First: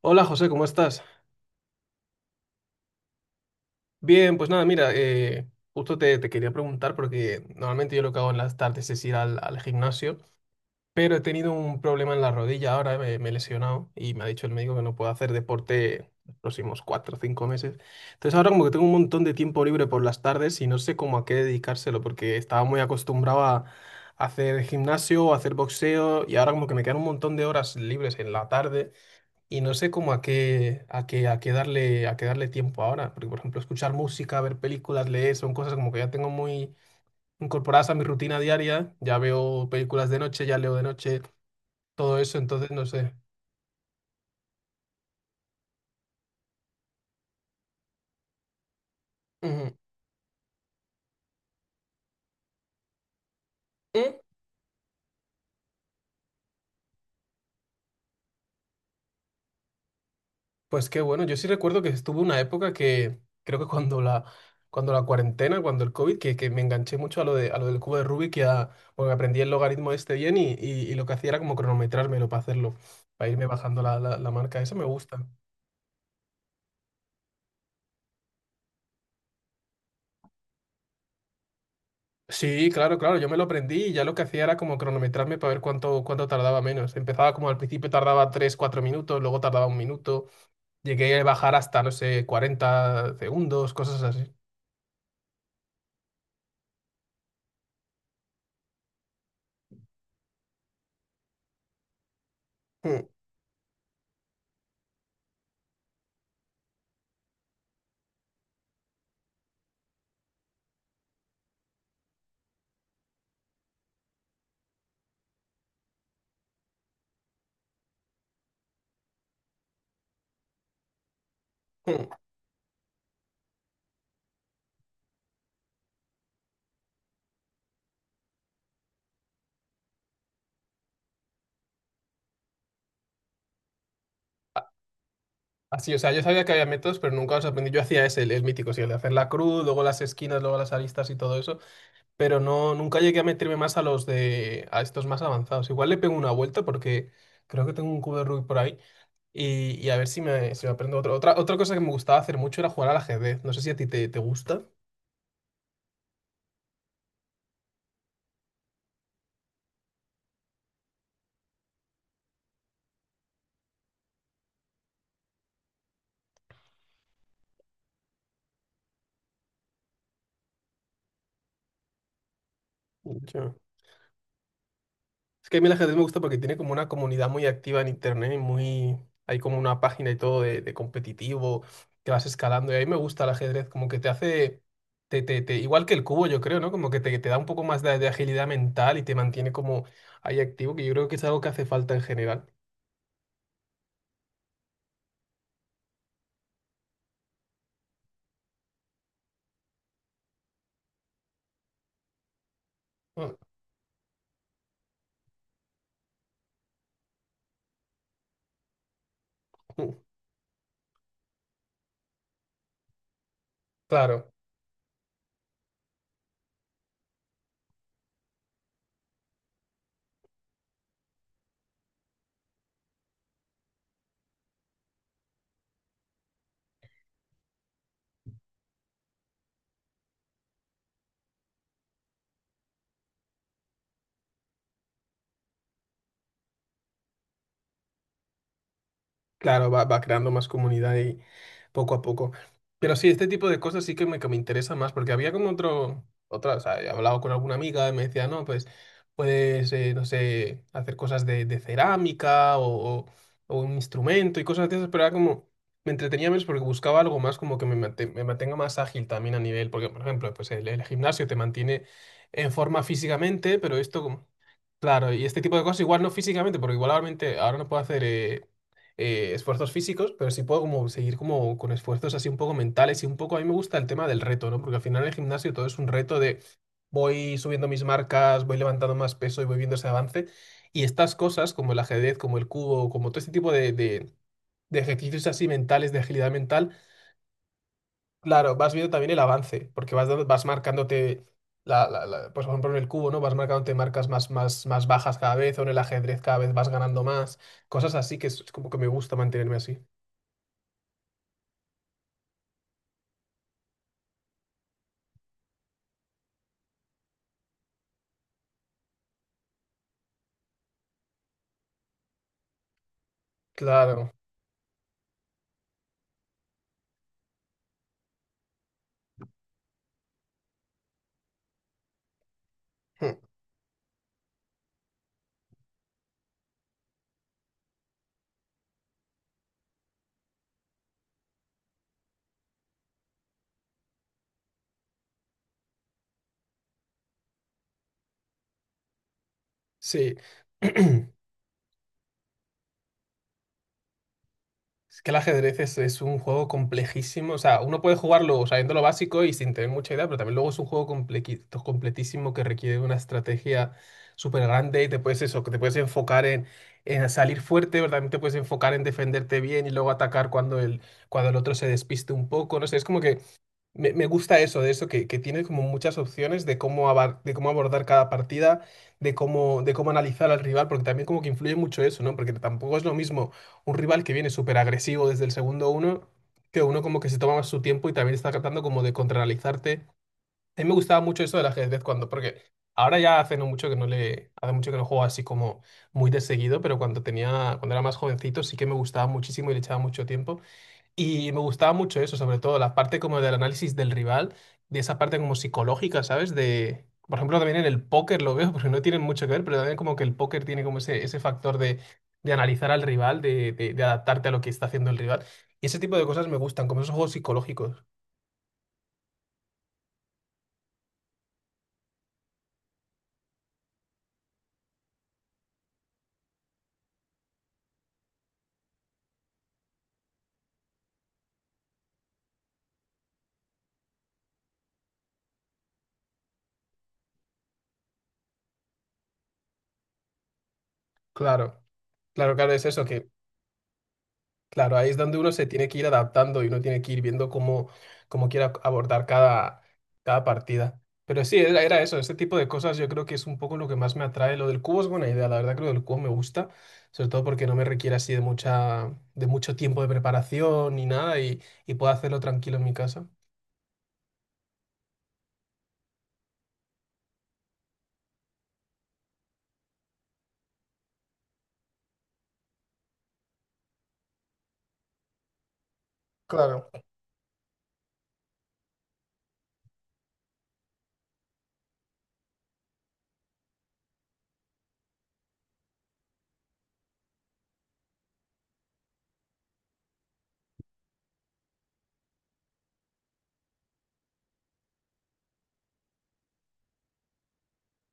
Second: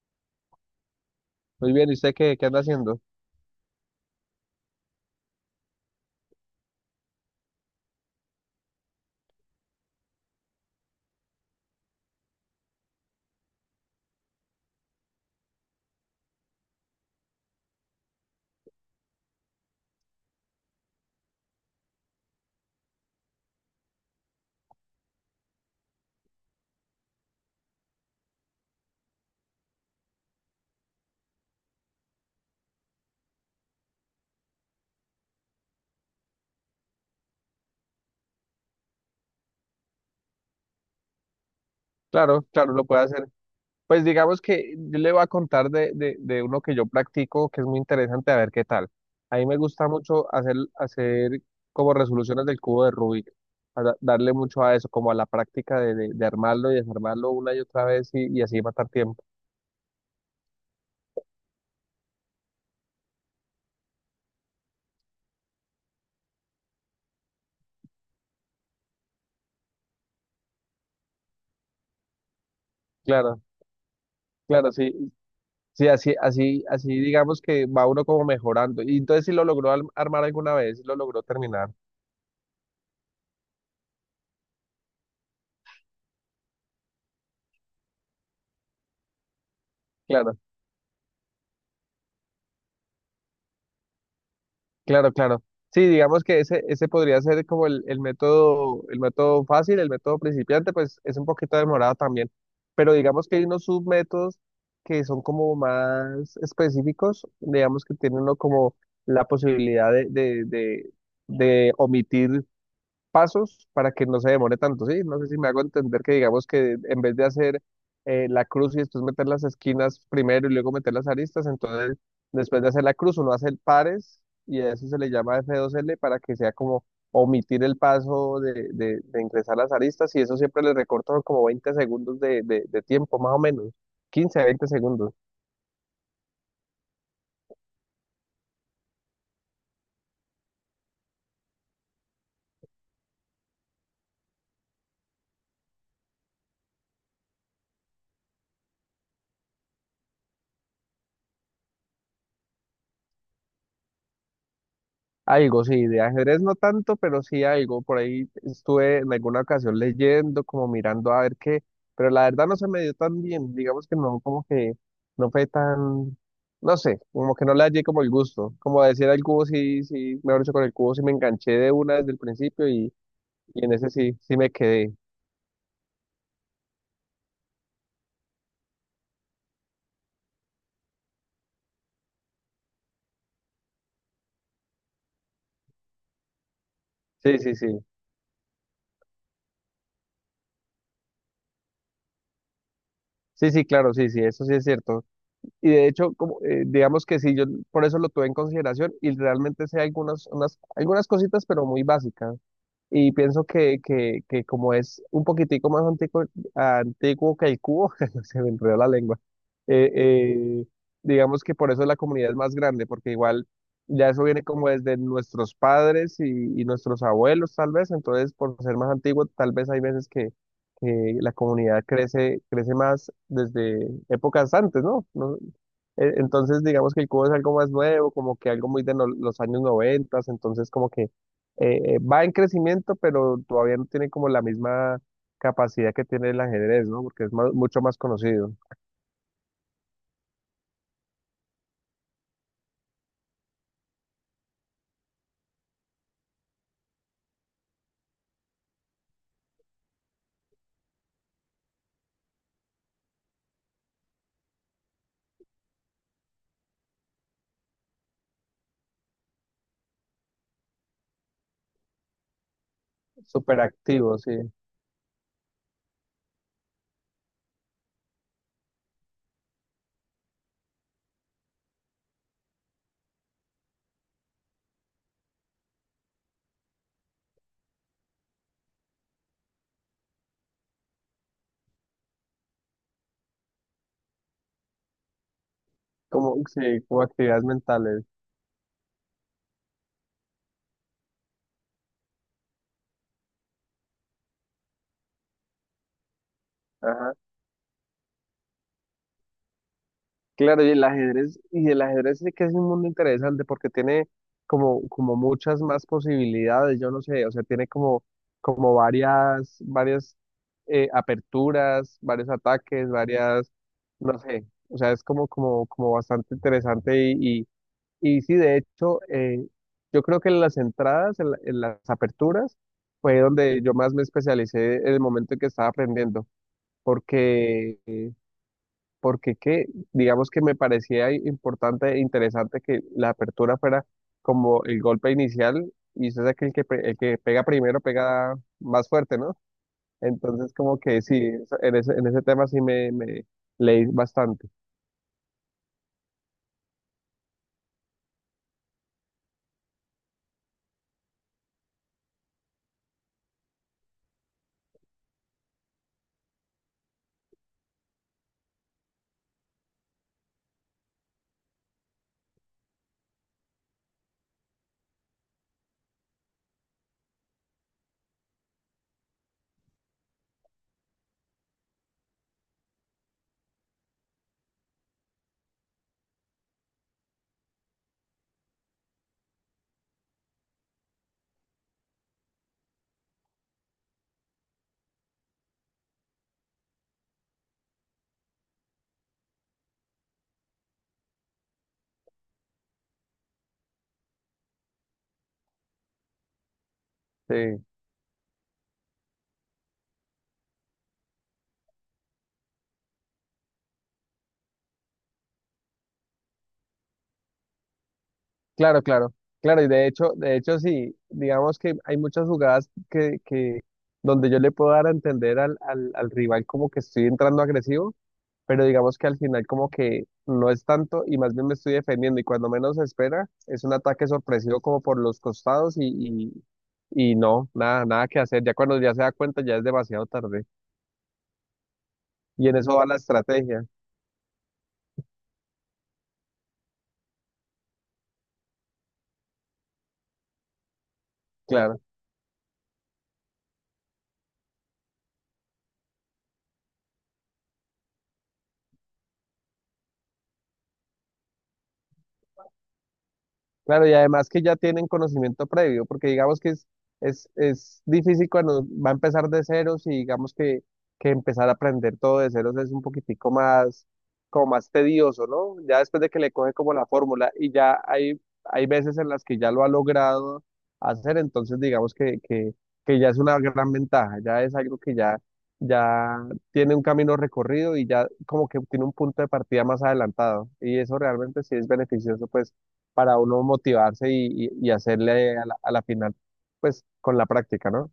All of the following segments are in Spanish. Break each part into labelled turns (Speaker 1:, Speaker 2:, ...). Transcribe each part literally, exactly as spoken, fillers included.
Speaker 1: Hola José, ¿cómo estás?
Speaker 2: Muy bien, ¿y usted qué, qué anda haciendo?
Speaker 1: Bien, pues nada, mira, eh, justo te, te quería preguntar porque normalmente yo lo que hago en las tardes es ir al, al gimnasio, pero he tenido un problema en la rodilla ahora, me, me he lesionado y me ha dicho el médico que no puedo hacer deporte los próximos cuatro o cinco meses. Entonces ahora como que tengo un montón de tiempo libre por las tardes y no sé cómo a qué dedicárselo porque estaba muy acostumbrado a hacer gimnasio o hacer boxeo y ahora como que me quedan un montón de horas libres en la tarde. Y no sé cómo a qué, a qué, a qué darle, a qué darle tiempo ahora, porque por ejemplo escuchar música, ver películas, leer, son cosas como que ya tengo muy incorporadas a mi rutina diaria, ya veo películas de noche, ya leo de noche, todo eso,
Speaker 2: Claro,
Speaker 1: entonces
Speaker 2: claro,
Speaker 1: no
Speaker 2: lo puede
Speaker 1: sé.
Speaker 2: hacer. Pues digamos que yo le voy a contar de, de, de uno que yo practico que es muy interesante, a ver qué tal. A mí me
Speaker 1: Ujú.
Speaker 2: gusta mucho hacer, hacer como resoluciones del cubo de Rubik, a da-
Speaker 1: Mm.
Speaker 2: darle mucho a eso, como a la práctica de, de, de armarlo y desarmarlo una y otra vez y, y así matar tiempo.
Speaker 1: Pues qué bueno, yo sí recuerdo que estuve una época que creo que cuando la, cuando la cuarentena, cuando el COVID, que, que me enganché mucho a lo de, a lo del cubo de Rubik y a, porque aprendí el logaritmo este bien y, y, y lo que hacía era como cronometrármelo para hacerlo, para
Speaker 2: Claro,
Speaker 1: irme bajando la, la, la marca,
Speaker 2: claro,
Speaker 1: eso me
Speaker 2: sí,
Speaker 1: gusta.
Speaker 2: sí, así, así, así digamos que va uno como mejorando. Y entonces si lo logró al- armar alguna vez, sí lo logró terminar.
Speaker 1: Sí, claro, claro, yo me lo aprendí y ya lo que hacía era como cronometrarme para ver cuánto, cuánto tardaba menos. Empezaba como al principio tardaba tres, cuatro minutos, luego tardaba un minuto,
Speaker 2: Claro.
Speaker 1: llegué a bajar hasta, no sé, cuarenta segundos, cosas así.
Speaker 2: Claro, claro. Sí, digamos que ese, ese podría ser como el, el método, el método fácil, el método principiante, pues es un poquito demorado también. Pero
Speaker 1: Mm,
Speaker 2: digamos que hay unos submétodos que son como más específicos, digamos que tiene uno como la posibilidad de, de, de, de omitir pasos para que no se demore tanto, ¿sí? No sé si me hago entender que digamos que en vez de hacer eh, la cruz y después meter las esquinas primero y luego meter las aristas, entonces
Speaker 1: mm.
Speaker 2: después de hacer la cruz uno hace pares y a eso se le llama F dos L para que sea como omitir el paso de, de- de ingresar las aristas y eso siempre le recorta como veinte segundos de, de de tiempo, más o menos, quince a veinte segundos.
Speaker 1: Así, o sea, yo sabía que había métodos, pero nunca los aprendí. Yo hacía ese, el, el mítico, sí, el de hacer la cruz, luego las esquinas, luego las aristas y todo eso. Pero no, nunca llegué a meterme más a los de, a estos más avanzados. Igual le pego una vuelta porque creo que tengo un cubo de Rubik por ahí y, y a ver si me, si me, aprendo otro. Otra, otra cosa que me gustaba hacer mucho era jugar al ajedrez. No sé si a ti te, te gusta.
Speaker 2: Algo, sí, de ajedrez no tanto, pero sí algo. Por ahí estuve en alguna ocasión leyendo, como mirando a ver qué, pero la verdad no se me dio tan bien. Digamos que no, como que no fue tan, no sé, como que no le hallé como el gusto. Como decir al cubo, sí, sí, mejor dicho, con el cubo sí me enganché de una desde el principio y,
Speaker 1: Mucho.
Speaker 2: y en ese sí, sí me quedé.
Speaker 1: Es que a mí el ajedrez me gusta porque tiene como una comunidad muy activa en internet y muy. Hay como una página y todo de, de competitivo que vas escalando y a mí me gusta el ajedrez, como que te hace. Te, te, te- igual que el cubo, yo creo, ¿no? Como que te, te da
Speaker 2: Sí,
Speaker 1: un
Speaker 2: sí,
Speaker 1: poco
Speaker 2: sí.
Speaker 1: más de, de agilidad mental y te mantiene como ahí activo, que yo creo que es algo que hace falta en general.
Speaker 2: Sí, sí, claro, sí, sí, eso sí es cierto. Y de hecho, como, eh, digamos que sí, yo por eso lo tuve en consideración y realmente sé algunas, unas, algunas cositas, pero muy básicas. Y
Speaker 1: Ah,
Speaker 2: pienso que, que, que como es un poquitico más antiguo, antiguo que el cubo, se me enredó la lengua, eh,
Speaker 1: mm,
Speaker 2: eh, digamos que por eso la comunidad es más grande, porque igual ya eso
Speaker 1: claro,
Speaker 2: viene como desde nuestros padres y, y nuestros abuelos tal vez, entonces por ser más antiguo tal vez hay veces que, que la comunidad crece, crece más desde épocas antes, ¿no? No- eh, Entonces digamos que el cubo es algo más nuevo, como que algo muy de no- los años noventas, entonces como que eh, va en crecimiento, pero todavía no tiene como la misma capacidad que tiene el ajedrez, ¿no? Porque es más- mucho más conocido,
Speaker 1: claro, va, va creando más comunidad y poco a poco. Pero sí, este tipo de cosas sí que me, que me, interesa más, porque había como otro, otra, o sea, he hablado con alguna amiga y me decía, no, pues puedes, eh, no sé, hacer cosas de, de cerámica o, o- o un instrumento y cosas de esas, pero era como, me entretenía menos porque buscaba algo más como que me, mate- me mantenga más ágil también a nivel, porque por ejemplo, pues el, el gimnasio te mantiene en forma físicamente,
Speaker 2: súper
Speaker 1: pero esto
Speaker 2: activo,
Speaker 1: como.
Speaker 2: sí,
Speaker 1: Claro, y este tipo de cosas igual no físicamente, porque igualmente ahora no puedo hacer eh, eh, esfuerzos físicos, pero sí puedo como seguir como con esfuerzos así un poco mentales y un poco a mí me gusta el tema del reto, ¿no? Porque al final en el gimnasio todo es un reto de voy subiendo mis marcas, voy levantando más peso y voy viendo ese avance. Y estas cosas como el ajedrez, como el cubo, como todo este tipo de, de- de ejercicios así mentales, de agilidad
Speaker 2: como, sí,
Speaker 1: mental,
Speaker 2: como actividades mentales.
Speaker 1: claro, vas viendo también el avance, porque vas, dando- vas marcándote. La, la- la- pues por ejemplo en el cubo, ¿no? Vas marcándote marcas más, más, más bajas cada vez, o en el ajedrez cada vez vas ganando
Speaker 2: Ajá.
Speaker 1: más, cosas así que es es como que me gusta mantenerme así.
Speaker 2: Claro, y el ajedrez, y el ajedrez sí que es un mundo interesante porque tiene como, como muchas más posibilidades, yo no sé, o sea, tiene como, como varias, varias eh, aperturas, varios ataques, varias,
Speaker 1: Claro,
Speaker 2: no sé, o sea, es como, como, como bastante interesante y. Y sí, de hecho, eh, yo creo que en las entradas, en, la- en las aperturas, fue donde yo más me especialicé en el momento en que estaba aprendiendo, porque, eh, porque qué digamos que me parecía importante e interesante que la apertura fuera como el golpe inicial, y usted sabe que el que, pe- el que pega primero pega más fuerte, ¿no?
Speaker 1: sí.
Speaker 2: Entonces, como que sí, eso- en ese, en ese tema sí me, me leí bastante.
Speaker 1: Es que el ajedrez es, es un juego complejísimo. O sea, uno puede jugarlo sabiendo lo básico y sin tener mucha idea, pero también luego es un juego complequi- completísimo que requiere una estrategia súper grande y te puedes eso, que te puedes enfocar en, en, salir fuerte, pero también te puedes enfocar en defenderte bien y luego atacar cuando el, cuando el otro se despiste un poco. No sé, es como que Me, me gusta eso, de eso, que, que tiene como muchas opciones de cómo, abar- de cómo abordar cada partida, de cómo, de cómo analizar al rival, porque también como que influye mucho eso, ¿no? Porque tampoco es lo mismo un rival que viene súper agresivo desde el segundo uno, que uno como que se toma más su tiempo y también está tratando como de contraanalizarte. A mí me gustaba mucho eso del ajedrez cuando, porque ahora ya hace no mucho que no le, hace mucho que no juego así como muy de seguido, pero cuando tenía, cuando era más jovencito sí que me gustaba muchísimo y le echaba mucho tiempo. Y me gustaba mucho eso, sobre todo la parte como del análisis del rival, de esa parte como psicológica, ¿sabes? De, por ejemplo, también en
Speaker 2: Sí.
Speaker 1: el póker lo veo, porque no tienen mucho que ver, pero también como que el póker tiene como ese, ese, factor de, de analizar al rival, de, de, de adaptarte a lo que está haciendo el rival. Y ese tipo de cosas me gustan, como esos juegos psicológicos.
Speaker 2: Claro, claro, claro, y de hecho, de hecho sí, digamos que hay muchas jugadas que, que donde yo le puedo dar a entender al, al, al rival como que estoy entrando agresivo, pero digamos que al final como que no es tanto y más bien me estoy defendiendo y cuando menos se espera es un ataque sorpresivo como por los costados y, y, y no, nada, nada que hacer, ya cuando ya se da cuenta ya es demasiado tarde
Speaker 1: Claro, claro,
Speaker 2: y
Speaker 1: claro,
Speaker 2: en
Speaker 1: es
Speaker 2: eso
Speaker 1: eso,
Speaker 2: va la
Speaker 1: que
Speaker 2: estrategia,
Speaker 1: claro, ahí es donde uno se tiene que ir adaptando y uno tiene que ir viendo cómo, cómo, quiere ac- abordar cada, cada partida. Pero sí, era,
Speaker 2: claro.
Speaker 1: era eso, ese tipo de cosas yo creo que es un poco lo que más me atrae. Lo del cubo es buena idea, la verdad creo que el cubo me gusta, sobre todo porque no me requiere así de mucha, de mucho tiempo de preparación ni nada y, y puedo hacerlo tranquilo en mi casa.
Speaker 2: Claro, y además que ya tienen conocimiento previo, porque digamos que es, es, es difícil cuando va a empezar de ceros y digamos que, que empezar a aprender todo de ceros es un poquitico más, como más tedioso, ¿no? Ya después de que le coge como la fórmula y ya hay, hay veces en las que ya lo ha logrado hacer, entonces digamos que, que, que ya es una gran ventaja, ya es algo que ya, ya tiene un camino recorrido y ya como que tiene un punto de partida más adelantado y eso realmente sí es beneficioso, pues para uno motivarse y, y- y hacerle a la, a la final, pues con la práctica, ¿no?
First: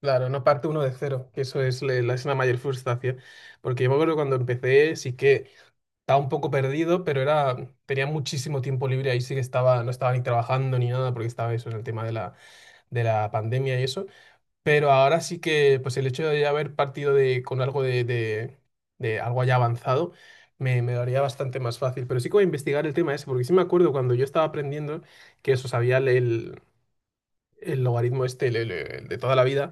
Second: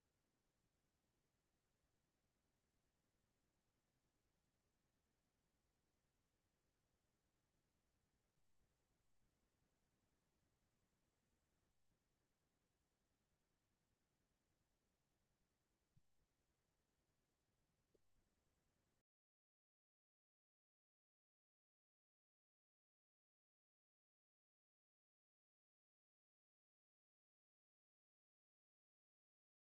Speaker 1: Claro, no parte uno de cero, que eso es, le- la, es la mayor frustración. Porque yo me acuerdo cuando empecé, sí que estaba un poco perdido, pero era, tenía muchísimo tiempo libre, ahí sí que estaba, no estaba ni trabajando ni nada, porque estaba eso en el tema de la, de la, pandemia y eso. Pero ahora sí que, pues el hecho de haber partido de, con algo de, de, de algo ya avanzado, me, me lo haría bastante más fácil. Pero sí que voy a investigar el tema ese, porque sí me acuerdo cuando yo estaba aprendiendo que eso sabía el, el logaritmo este el- el- el de toda la vida,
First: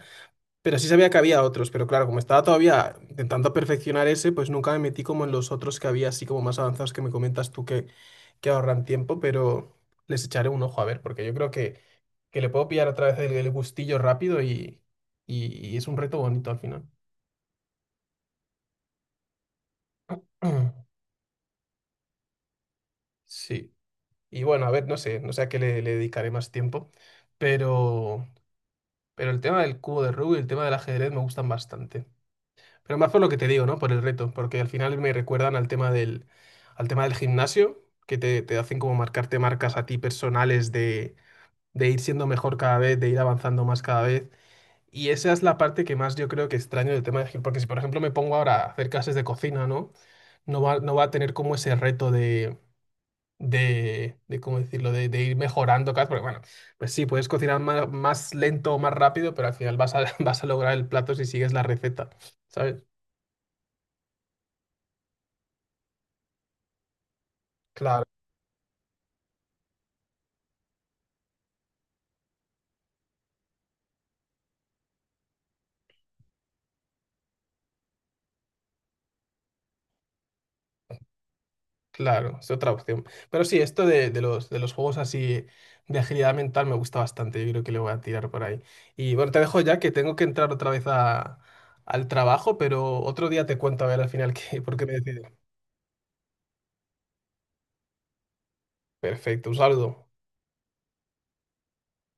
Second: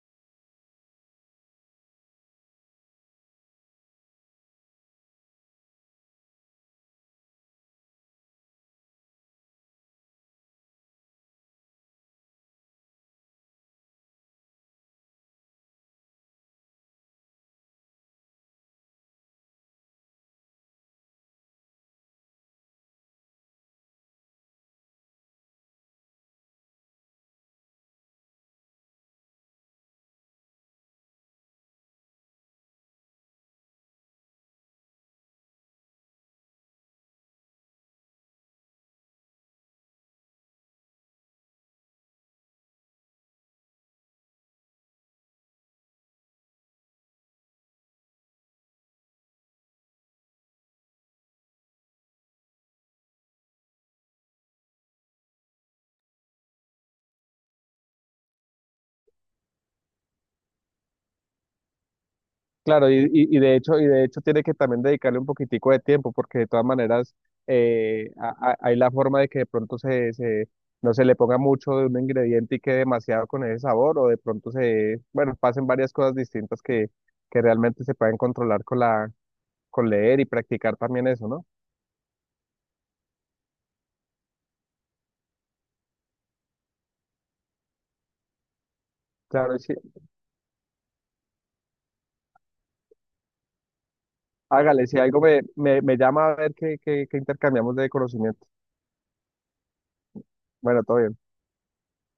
Speaker 1: pero sí sabía que había otros, pero claro, como estaba todavía intentando perfeccionar ese, pues nunca me metí como en los otros que había, así como más avanzados que me comentas tú que, que ahorran tiempo, pero les echaré un ojo a ver, porque yo creo que, que le puedo pillar otra vez el, el gustillo rápido y, y, y es un reto bonito al final. Sí. Y bueno, a ver, no sé, no sé a qué le, le, dedicaré más. Pero más por lo que te digo, ¿no? Por el reto, porque al final me recuerdan al tema del, al tema del, gimnasio, que te, te hacen como marcarte marcas a ti personales de, de ir siendo mejor cada vez, de ir avanzando más cada vez. Y esa es la parte que más yo creo que extraño del tema de gimnasio, porque si por ejemplo me pongo ahora a hacer clases de cocina, ¿no? No va, no va a tener como ese reto de, de, de, ¿cómo decirlo?, de, de ir mejorando cada vez, porque bueno, pues sí, puedes cocinar más, más lento o más rápido, pero al final vas a, vas a lograr el plato si sigues la receta, ¿sabes?
Speaker 2: Claro, y, y- y de hecho, y de hecho tiene que también dedicarle un poquitico de tiempo, porque de todas maneras eh, a- a- hay la forma de que de pronto se, se- no se le ponga mucho de un ingrediente y quede demasiado con ese sabor, o de pronto se, bueno, pasen varias cosas distintas que, que realmente se pueden controlar con la, con leer y practicar también eso, ¿no?
Speaker 1: Claro, es otra opción. Pero sí, esto de, de los, de los juegos así de agilidad mental me gusta bastante. Yo creo que le voy a tirar por ahí. Y bueno, te
Speaker 2: Claro,
Speaker 1: dejo
Speaker 2: sí.
Speaker 1: ya que tengo que entrar otra vez a- al trabajo, pero otro día te cuento a ver al final qué, por qué
Speaker 2: Hágale,
Speaker 1: me
Speaker 2: si algo
Speaker 1: decido.
Speaker 2: me, me, me llama a ver qué, qué, qué intercambiamos de conocimiento.
Speaker 1: Perfecto, un saludo.
Speaker 2: Bueno, todo bien.